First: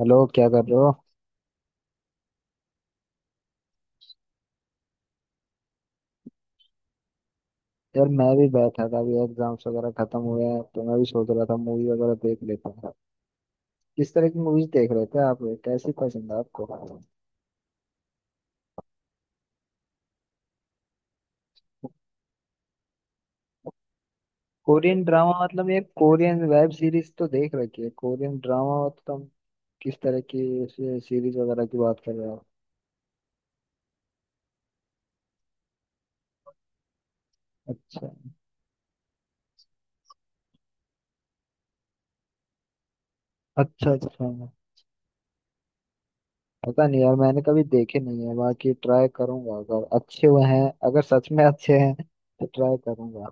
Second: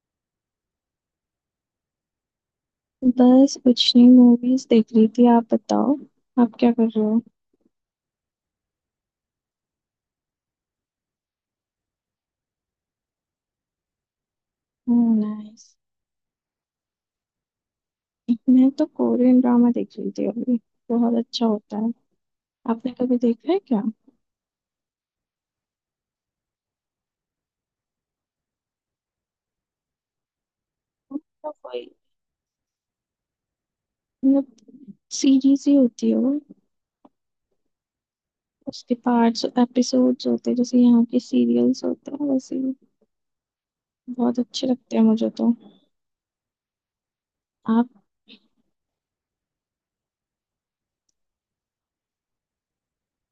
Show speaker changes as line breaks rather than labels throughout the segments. Hello, क्या कर रहे हो?
बस कुछ नहीं, मूवीज देख रही थी। आप बताओ, आप क्या कर रहे हो?
यार, मैं भी बैठा था। अभी एग्जाम्स वगैरह खत्म हुए हैं तो मैं भी सोच रहा था मूवी वगैरह देख लेता था। किस तरह की मूवीज देख रहे थे आप?
नाइस।
कैसी पसंद है आपको?
मैं तो कोरियन ड्रामा देख रही थी अभी। बहुत अच्छा होता है। आपने कभी देखा है क्या?
कोरियन ड्रामा मतलब ये कोरियन वेब सीरीज तो देख रखी है। कोरियन ड्रामा मतलब किस तरह की सीरीज
मतलब
वगैरह की
वही
बात कर रहे हो?
मतलब सीरीज ही होती है वो।
अच्छा,
उसके पार्ट्स एपिसोड्स होते हैं, जैसे यहाँ के सीरियल्स होते हैं वैसे ही।
अच्छा, अच्छा।
बहुत अच्छे लगते हैं मुझे तो।
पता नहीं यार, मैंने कभी
आप
देखे नहीं है। बाकी ट्राई करूंगा अगर अच्छे हुए हैं। अगर सच में अच्छे हैं तो ट्राई करूंगा।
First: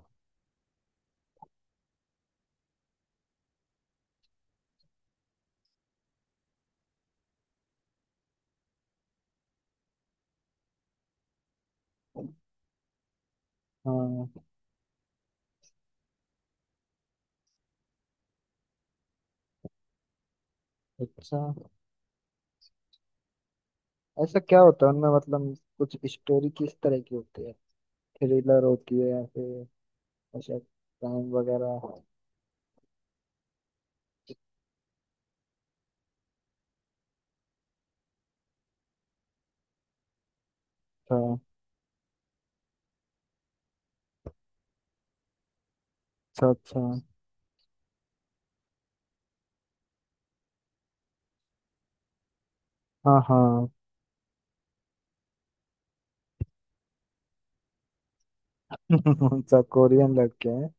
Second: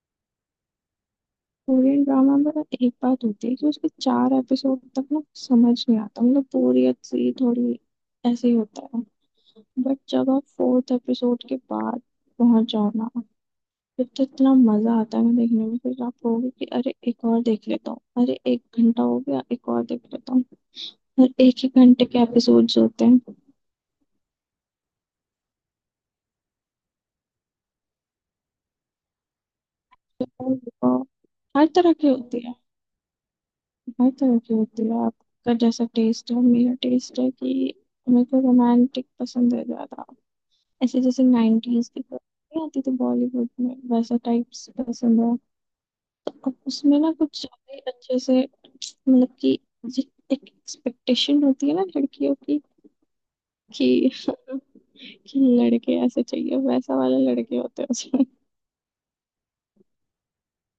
कोरियन ड्रामा में ना, एक बात होती है कि उसके चार एपिसोड तक ना समझ नहीं आता, मतलब बोरियत सी थोड़ी ऐसे ही होता है। बट जब आप फोर्थ एपिसोड के बाद पहुंच जाओ ना, फिर तो
हाँ।
इतना मजा आता है ना देखने में। फिर आप कहोगे कि अरे एक और देख लेता हूँ, अरे एक घंटा हो गया, एक और देख लेता हूँ। और
अच्छा।
एक ही घंटे के एपिसोड्स होते हैं।
ऐसा क्या होता है उनमें, मतलब कुछ स्टोरी किस तरह की होती है? थ्रिलर होती है या फिर ऐसा
तो
क्राइम
हर
वगैरह?
तरह
अच्छा,
की होती है। हर तरह की होती है। आपका जैसा टेस्ट है, मेरा टेस्ट है कि मेरे को रोमांटिक पसंद है ज्यादा। ऐसे जैसे नाइनटीज की फिल्म नहीं आती थी बॉलीवुड में, वैसा टाइप्स पसंद है।
अच्छा,
अब
अच्छा।
उसमें ना कुछ ज्यादा ही अच्छे से, मतलब कि जि- एक एक्सपेक्टेशन होती है ना लड़कियों की
हाँ, हाँ।
कि कि लड़के ऐसे चाहिए, वैसा वाले लड़के होते हैं उसमें।
अच्छा, कोरियन लड़के हैं?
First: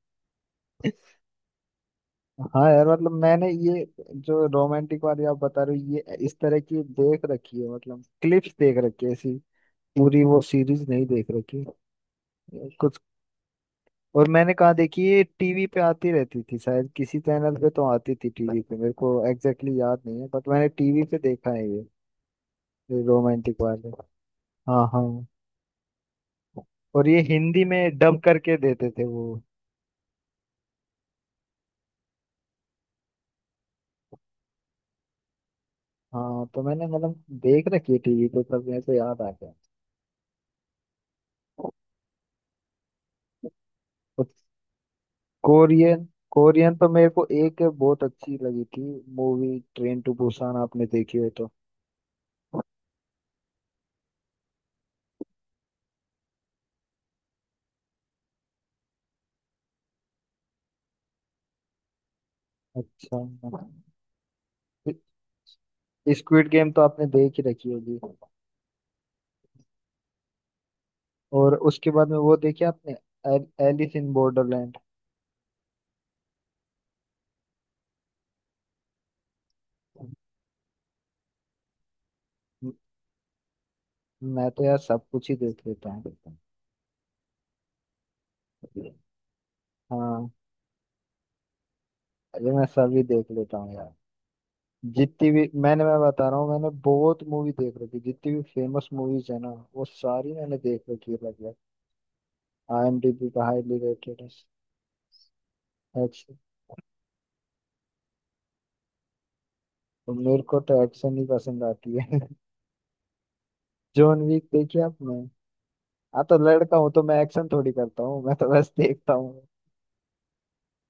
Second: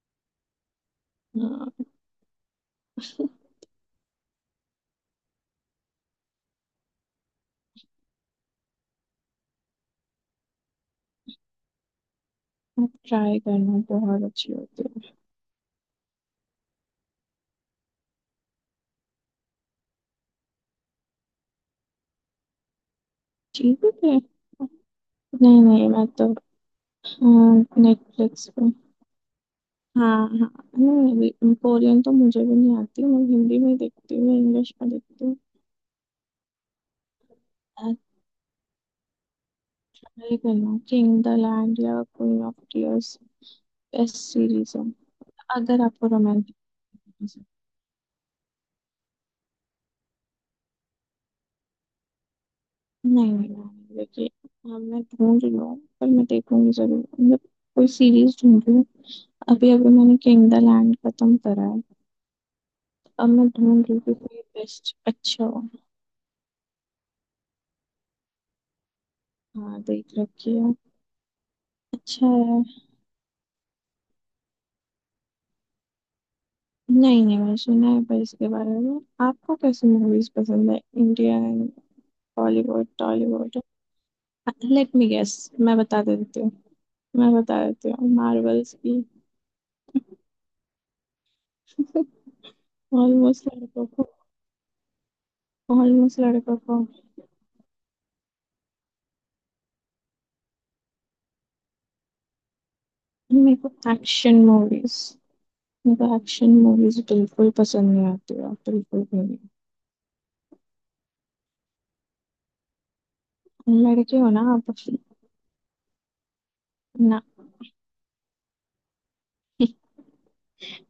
हाँ,
हाँ यार, मतलब मैंने ये जो रोमांटिक वाली आप बता रहे हो ये इस तरह की देख रखी है, मतलब क्लिप्स देख रखी है ऐसी। पूरी वो सीरीज नहीं देख रखी।
आप
कुछ
ट्राई करना, बहुत
और
अच्छी
मैंने कहा,
होती
देखी
है।
ये टीवी पे आती रहती थी शायद, किसी चैनल पे तो आती थी टीवी पे। मेरे को एग्जैक्टली exactly याद नहीं है, बट मैंने टीवी पे देखा है ये रोमांटिक
ठीक
वाले।
है।
हाँ, हाँ।
नहीं नहीं, मैं तो
और ये हिंदी में डब
नेटफ्लिक्स
करके
पे।
देते थे वो।
हाँ हाँ। नहीं, कोरियन तो मुझे भी नहीं आती, मैं हिंदी में ही देखती हूँ, इंग्लिश में देखती हूँ।
हाँ, तो मैंने मतलब देख रखी है टीवी पे, सब ऐसे याद आ गया।
ट्राई करना, किंग द लैंड या क्वीन ऑफ टीयर्स, बेस्ट
और
सीरीज है। अगर
कोरियन
आपको रोमांटिक।
कोरियन तो मेरे को एक बहुत अच्छी लगी थी मूवी, ट्रेन टू बुसान आपने देखी हो तो?
नहीं नहीं नहीं, देखिए। हाँ, मैं ढूंढ रही हूँ पर मैं देखूंगी जरूर, मतलब कोई सीरीज ढूंढ रही हूँ। अभी अभी मैंने किंग द लैंड खत्म करा है।
अच्छा,
अब मैं
मतलब
ढूंढ रही हूँ कि कोई बेस्ट अच्छा हो।
स्क्विड गेम तो आपने देख ही रखी होगी।
हाँ, देख रखी है।
और उसके बाद में
अच्छा
वो
है।
देखी आपने, एलिस इन बॉर्डरलैंड?
नहीं नहीं, मैंने सुना है पर इसके बारे में। आपको कैसी मूवीज पसंद है? इंडियन, बॉलीवुड, टॉलीवुड?
मैं तो यार
लेट
सब
मी
कुछ
गेस,
ही देख
मैं
लेता
बता
हूँ।
देती हूँ। मैं बता देती हूँ, मार्वल्स की।
हाँ, अरे मैं सभी देख
ऑलमोस्ट
लेता हूँ
लड़कों
यार।
को।
जितनी भी मैं
ऑलमोस्ट
बता रहा हूँ,
लड़कों
मैंने
को।
बहुत मूवी देख रखी, जितनी भी फेमस मूवीज है ना, वो सारी मैंने देख रखी है लगभग। आईएमडीबी का
मेरे
हाईली
को
रेटेड है।
एक्शन मूवीज मेरे को
एक्शन।
एक्शन मूवीज बिल्कुल पसंद नहीं आती है, बिल्कुल भी।
तो मेरे को तो एक्शन ही पसंद आती है।
नहीं, लड़के
जॉन
हो ना
विक
आप।
देखी आपने? हाँ तो लड़का हूँ तो मैं
ना,
एक्शन थोड़ी करता हूँ, मैं तो बस देखता हूँ।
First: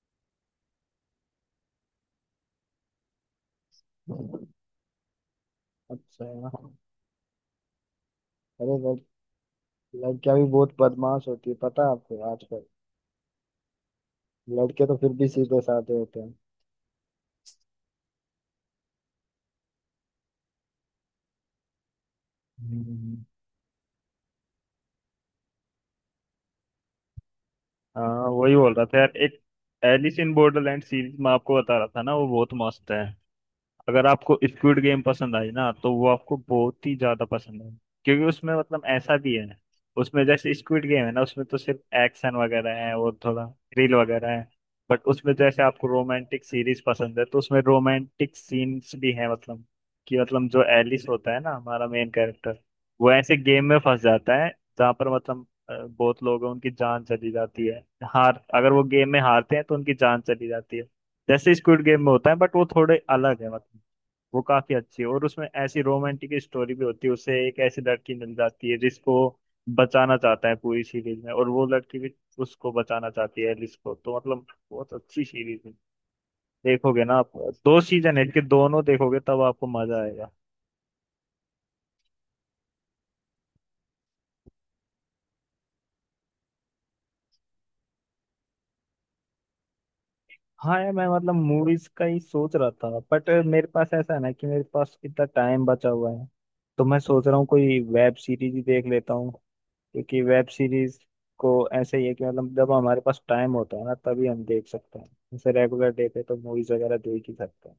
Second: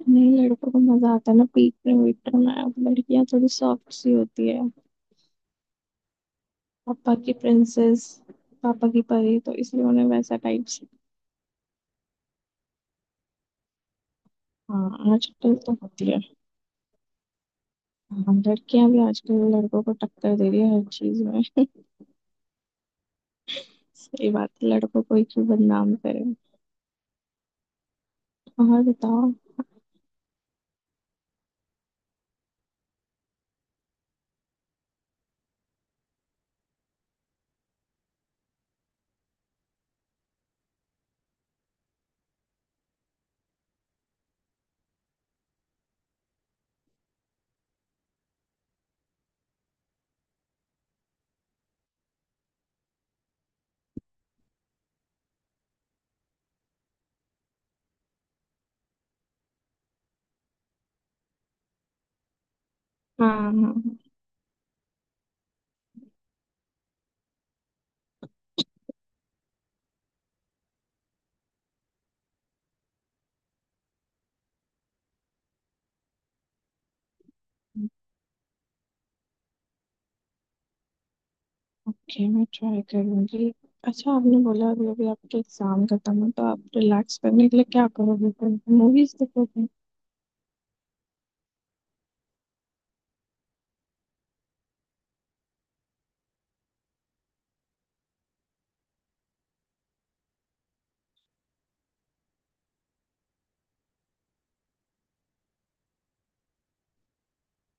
नहीं, लड़कों को मजा आता है ना पीटने वीटने में। अब लड़कियां थोड़ी सॉफ्ट सी होती है,
अच्छा,
पापा की प्रिंसेस,
अरे
पापा की परी, तो इसलिए उन्हें वैसा
लड़कियां भी
टाइप
बहुत
से।
बदमाश होती है, पता है आपको, आजकल। लड़के तो फिर
हाँ
भी
आजकल
सीधे
तो
साधे
होती है।
होते हैं।
हाँ, लड़कियां भी आजकल लड़कों को टक्कर दे रही है हर चीज में।
हम्म।
सही बात है, लड़कों को ही क्यों बदनाम करें।
हाँ, वही बोल
और
रहा था यार।
बताओ।
एक एलिस इन बॉर्डरलैंड सीरीज में आपको बता रहा था ना, वो बहुत मस्त है। अगर आपको स्क्विड गेम पसंद आई ना, तो वो आपको बहुत ही ज्यादा पसंद है। क्योंकि उसमें मतलब ऐसा भी है, उसमें जैसे स्क्विड गेम है ना, उसमें तो सिर्फ एक्शन वगैरह है और थोड़ा थ्रिल वगैरह है। बट उसमें जैसे आपको रोमांटिक सीरीज पसंद है तो उसमें रोमांटिक सीन्स भी है। मतलब कि मतलब जो एलिस होता है ना, हमारा मेन कैरेक्टर, वो ऐसे गेम में फंस जाता है। जहाँ पर मतलब बहुत लोग हैं, उनकी जान चली जाती है। हार अगर वो गेम में हारते हैं तो उनकी जान चली जाती है, जैसे स्क्विड गेम में होता है। बट वो थोड़े
हाँ
अलग है
हाँ
मतलब।
हाँ।
वो काफी अच्छी है, और उसमें ऐसी रोमांटिक स्टोरी भी होती है, उसे एक ऐसी लड़की मिल जाती है जिसको बचाना चाहता है पूरी सीरीज में, और वो लड़की भी उसको बचाना चाहती है एलिस को, तो मतलब बहुत अच्छी सीरीज है। देखोगे ना आप? 2 सीजन है इसके, दोनों देखोगे तब आपको मजा आएगा।
ओके, मैं ट्राई करूंगी। अच्छा, आपने बोला अभी अभी आपके एग्जाम खत्म है, तो आप रिलैक्स करने के लिए क्या करोगे? मूवीज देखोगे?
हाँ यार, मैं मतलब मूवीज का ही सोच रहा था, बट मेरे पास ऐसा है ना कि मेरे पास इतना टाइम बचा हुआ है, तो मैं सोच रहा हूँ कोई वेब सीरीज ही देख लेता हूँ। क्योंकि वेब सीरीज को ऐसे ही है कि मतलब जब हमारे पास टाइम होता है ना तभी हम देख सकते हैं। जैसे रेगुलर डे पे तो मूवीज वगैरह देख ही सकते हैं।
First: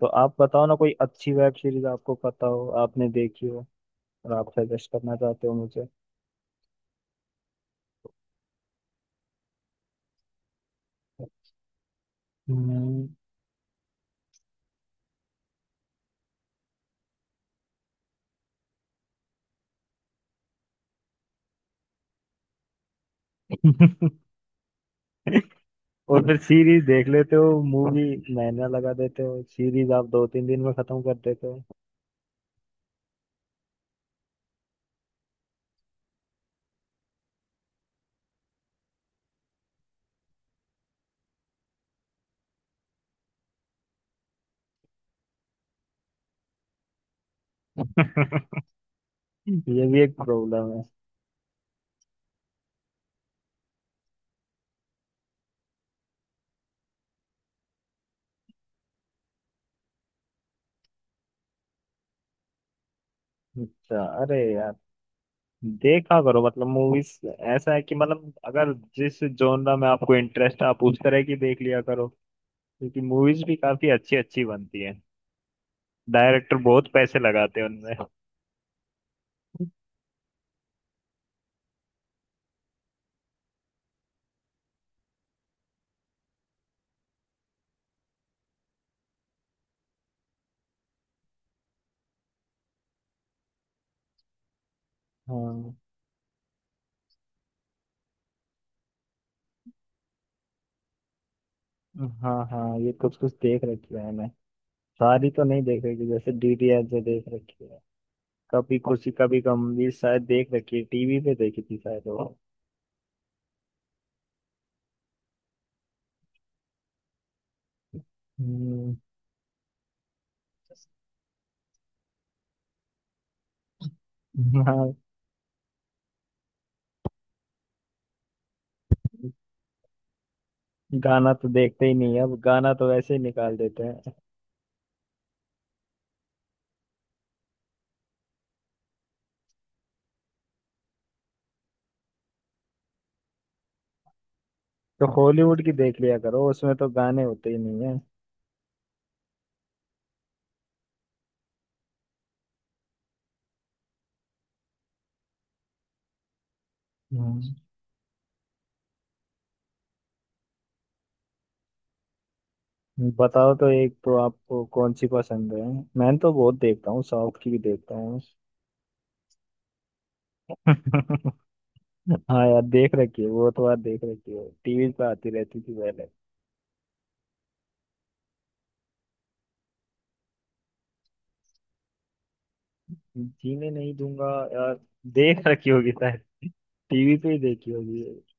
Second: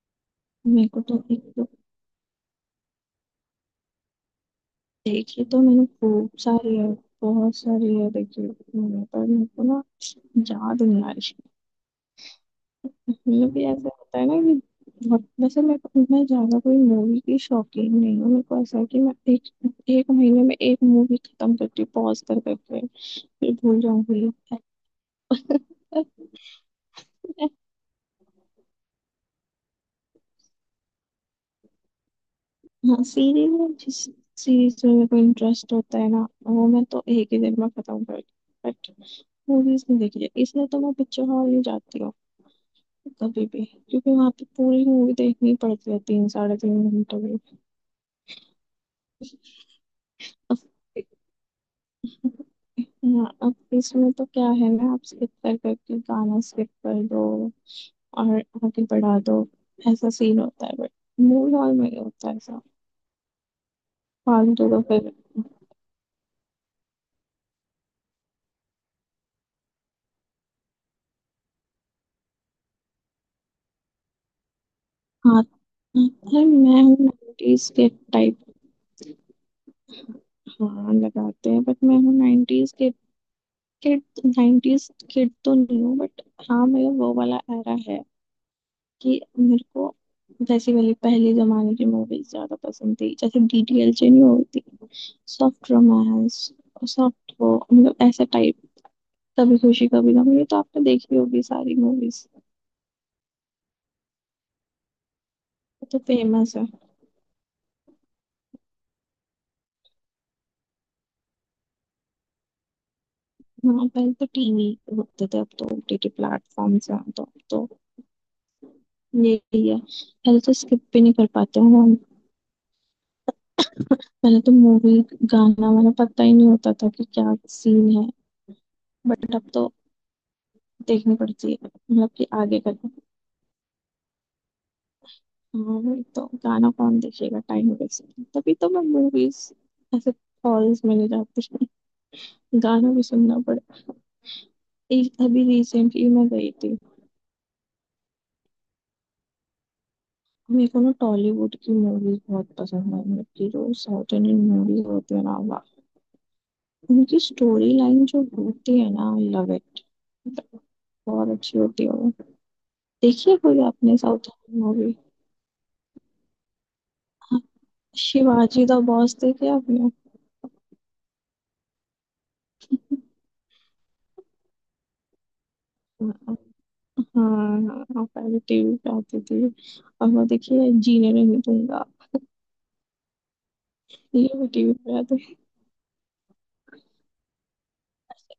तो आप बताओ ना
मेरे
कोई
को तो
अच्छी
एक
वेब
तो,
सीरीज आपको पता हो, आपने देखी हो, और आप सजेस्ट करना
देखी
चाहते हो
तो मैंने
मुझे।
खूब सारी है, बहुत सारी है देखी मैंने, पर मेरे को ना याद नहीं आ रही।
हम्म।
मतलब कि ऐसा होता है ना कि बहुत, वैसे मैं ज्यादा कोई मूवी की शौकीन नहीं हूँ। मेरे को ऐसा है कि मैं एक एक महीने में एक मूवी खत्म करती हूँ पॉज कर करके, फिर भूल जाऊंगी।
और फिर सीरीज देख लेते हो? मूवी महीना लगा देते हो, सीरीज आप दो तीन दिन में खत्म कर देते हो।
हाँ, सीरीज में मेरे को इंटरेस्ट होता है ना, वो मैं तो एक ही दिन में खत्म कर। बट मूवीज नहीं देखी जाती, इसलिए तो मैं पिक्चर हॉल नहीं जाती हूँ कभी भी, क्योंकि वहां पे पूरी मूवी देखनी पड़ती है तीन साढ़े तीन घंटे की।
ये भी एक
अब
प्रॉब्लम है।
हाँ, अब इसमें तो क्या है ना, आप स्किप कर करके गाना स्किप कर दो और आगे बढ़ा दो, ऐसा सीन होता है। बट मूवी हॉल में नहीं होता ऐसा,
अच्छा, अरे
फालतू का फिर।
देखा करो मतलब मूवीज। ऐसा है कि मतलब अगर जिस जॉनरा में आपको इंटरेस्ट है, आप उस तरह की देख लिया करो। क्योंकि मूवीज भी काफी अच्छी अच्छी बनती हैं,
हाँ। हाँ,
डायरेक्टर
मैं
बहुत
हूँ
पैसे लगाते हैं
90s के।
उनमें।
हाँ, लगाते हैं बट मैं हूँ 90s kid, kid 90s kid तो नहीं हूँ बट हाँ, मेरा वो वाला एरा है कि मेरे को जैसी वाली पहले जमाने की मूवीज ज्यादा पसंद थी, जैसे डीडीएलजे नहीं होती, सॉफ्ट
हाँ,
रोमांस, सॉफ्ट वो, मतलब ऐसा टाइप। कभी खुशी कभी गम, ये तो आपने देखी होगी, सारी मूवीज
हाँ, हाँ, ये कुछ कुछ देख रखी है मैं। सारी तो नहीं देख
तो
रखी, जैसे
फेमस है।
डीडीएल जो देख रखी है। कभी खुशी कभी गम भी शायद देख रखी है, टीवी पे देखी थी शायद वो।
हाँ, पहले तो टीवी होते थे, अब तो ओटीटी प्लेटफॉर्म्स हैं, तो
हम्म,
यही है। पहले तो स्किप भी नहीं कर पाते हैं, पहले तो मूवी
हाँ।
गाना वाना पता ही नहीं होता था कि क्या सीन है। बट अब तो देखनी
गाना तो
पड़ती है,
देखते ही
मतलब
नहीं है
कि
अब,
आगे
गाना
करके।
तो वैसे ही निकाल देते हैं।
हाँ वही तो, गाना कौन देखेगा, टाइम वेस्ट। तभी तो मैं मूवीज ऐसे हॉल्स में नहीं जाती हूँ। गाना भी सुनना पड़ता।
तो
एक अभी
हॉलीवुड की देख
रिसेंटली
लिया
मैं
करो,
गई
उसमें
थी।
तो गाने होते ही नहीं है।
मेरे को ना टॉलीवुड की मूवीज बहुत पसंद है, मतलब कि जो साउथ इंडियन मूवीज होती है ना, वाह, उनकी
हम्म,
स्टोरी लाइन जो होती है ना, आई लव इट। बहुत अच्छी होती है वो। देखिए,
बताओ
कोई
तो, एक
आपने
तो
साउथ इंडियन
आपको
मूवी,
कौन सी पसंद है? मैं तो बहुत देखता हूँ, साउथ की भी देखता हूँ।
शिवाजी द बॉस देखी आपने?
हाँ यार, देख रखी है वो तो यार, देख रखी है, टीवी पे आती रहती थी पहले।
हाँ हाँ, हाँ पहले टीवी पे आती थी। और वो देखिए, जीने नहीं दूंगा,
जीने नहीं दूंगा,
ये भी टीवी
यार
पे आते।
देख रखी होगी शायद, टीवी पे ही देखी होगी।
अच्छा,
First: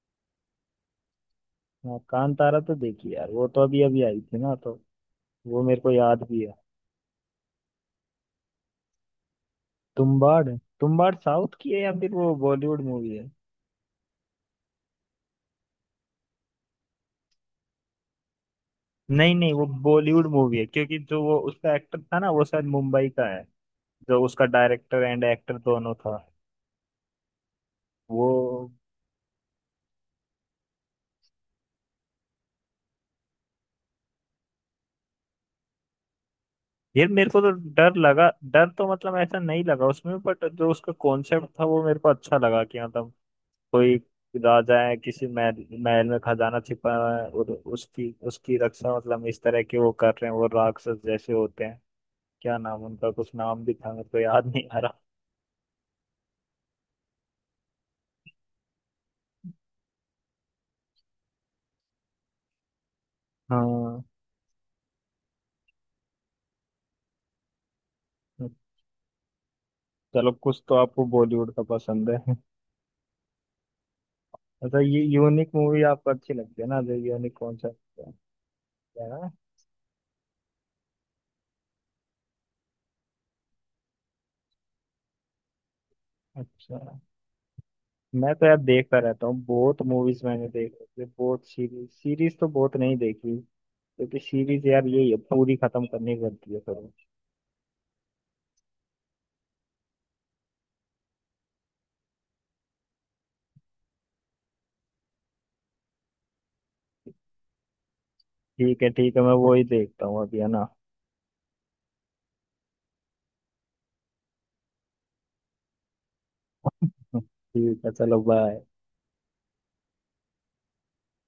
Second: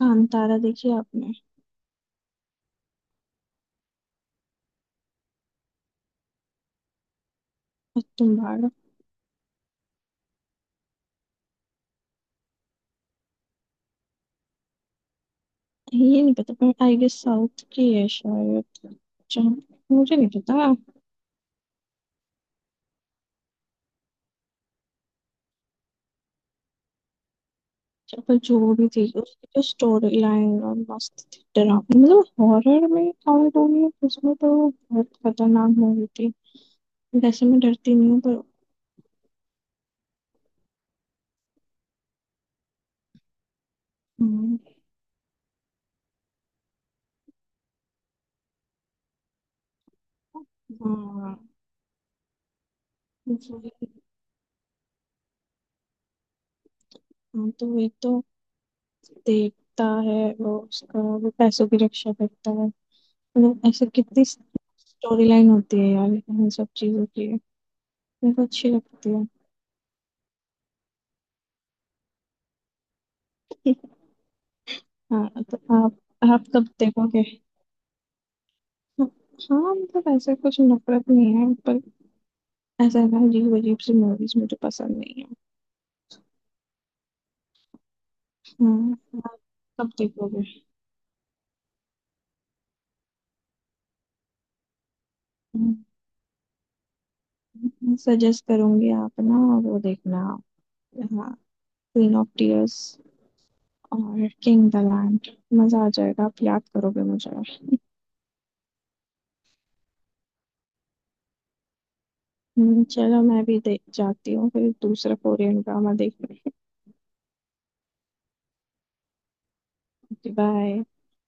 कांतारा देखी आपने?
हाँ, कांतारा तो देखी यार, वो तो अभी अभी आई थी ना, तो वो मेरे को याद भी है।
और तुम भाड़,
तुम्बाड़। तुम्बाड़ साउथ की है या फिर वो बॉलीवुड मूवी है?
ये नहीं पता पर आई गेस साउथ की है शायद।
नहीं,
अच्छा,
नहीं, वो
मुझे
बॉलीवुड
नहीं
मूवी है,
पता।
क्योंकि जो वो उसका एक्टर था ना, वो शायद मुंबई का है। जो उसका डायरेक्टर एंड एक्टर दोनों था
अच्छा,
वो।
पर जो भी थी, उसकी जो स्टोरी लाइन और मस्त थी, डरावनी, मतलब हॉरर में काउंट होगी उसमें, तो बहुत खतरनाक मूवी थी।
ये मेरे को
वैसे
तो
मैं डरती
डर
नहीं हूँ
लगा,
पर।
डर तो मतलब ऐसा नहीं लगा उसमें, बट जो उसका कॉन्सेप्ट था वो मेरे को अच्छा लगा, कि मतलब कोई
हम्म।
राजा है, किसी महल महल में खजाना छिपा हुआ है, और उसकी उसकी रक्षा मतलब इस तरह के वो कर रहे हैं, वो राक्षस जैसे
हाँ
होते हैं। क्या नाम उनका, कुछ नाम
वही-
भी था मेरे को याद नहीं आ रहा।
हाँ, तो वही तो देवता है, वो उसका वो पैसों की रक्षा करता है। मतलब ऐसे
हाँ,
कितनी स्टोरी लाइन होती है यार इन सब चीजों की, मेरे को अच्छी लगती है।
चलो कुछ तो आपको बॉलीवुड का पसंद है। मतलब ये
हाँ
यूनिक
तो
मूवी
आप
आपको अच्छी
आप
लगती है
कब
ना, जो
देखोगे?
यूनिक कॉन्सेप्ट है ना।
हाँ मतलब ऐसा कुछ नफरत नहीं है, पर ऐसा है ना, अजीब अजीब सी मूवीज मुझे पसंद नहीं है।
अच्छा, मैं तो यार
हाँ,
देखता रहता हूँ,
आप
बहुत
कब
मूवीज
देखोगे?
मैंने देख रखी है बहुत, सीरीज सीरीज तो बहुत नहीं देखी। क्योंकि सीरीज यार यही है, पूरी खत्म करनी पड़ती है फिर।
सजेस्ट करूंगी आप ना, वो देखना, हाँ, क्वीन ऑफ टीयर्स और किंग द लैंड, मजा आ जाएगा, आप याद करोगे मुझे।
ठीक है, ठीक है, मैं वो ही देखता हूँ अभी है ना।
चलो, मैं भी देख जाती हूँ फिर दूसरा कोरियन ड्रामा देखने।
ठीक है, चलो बाय।
बाय।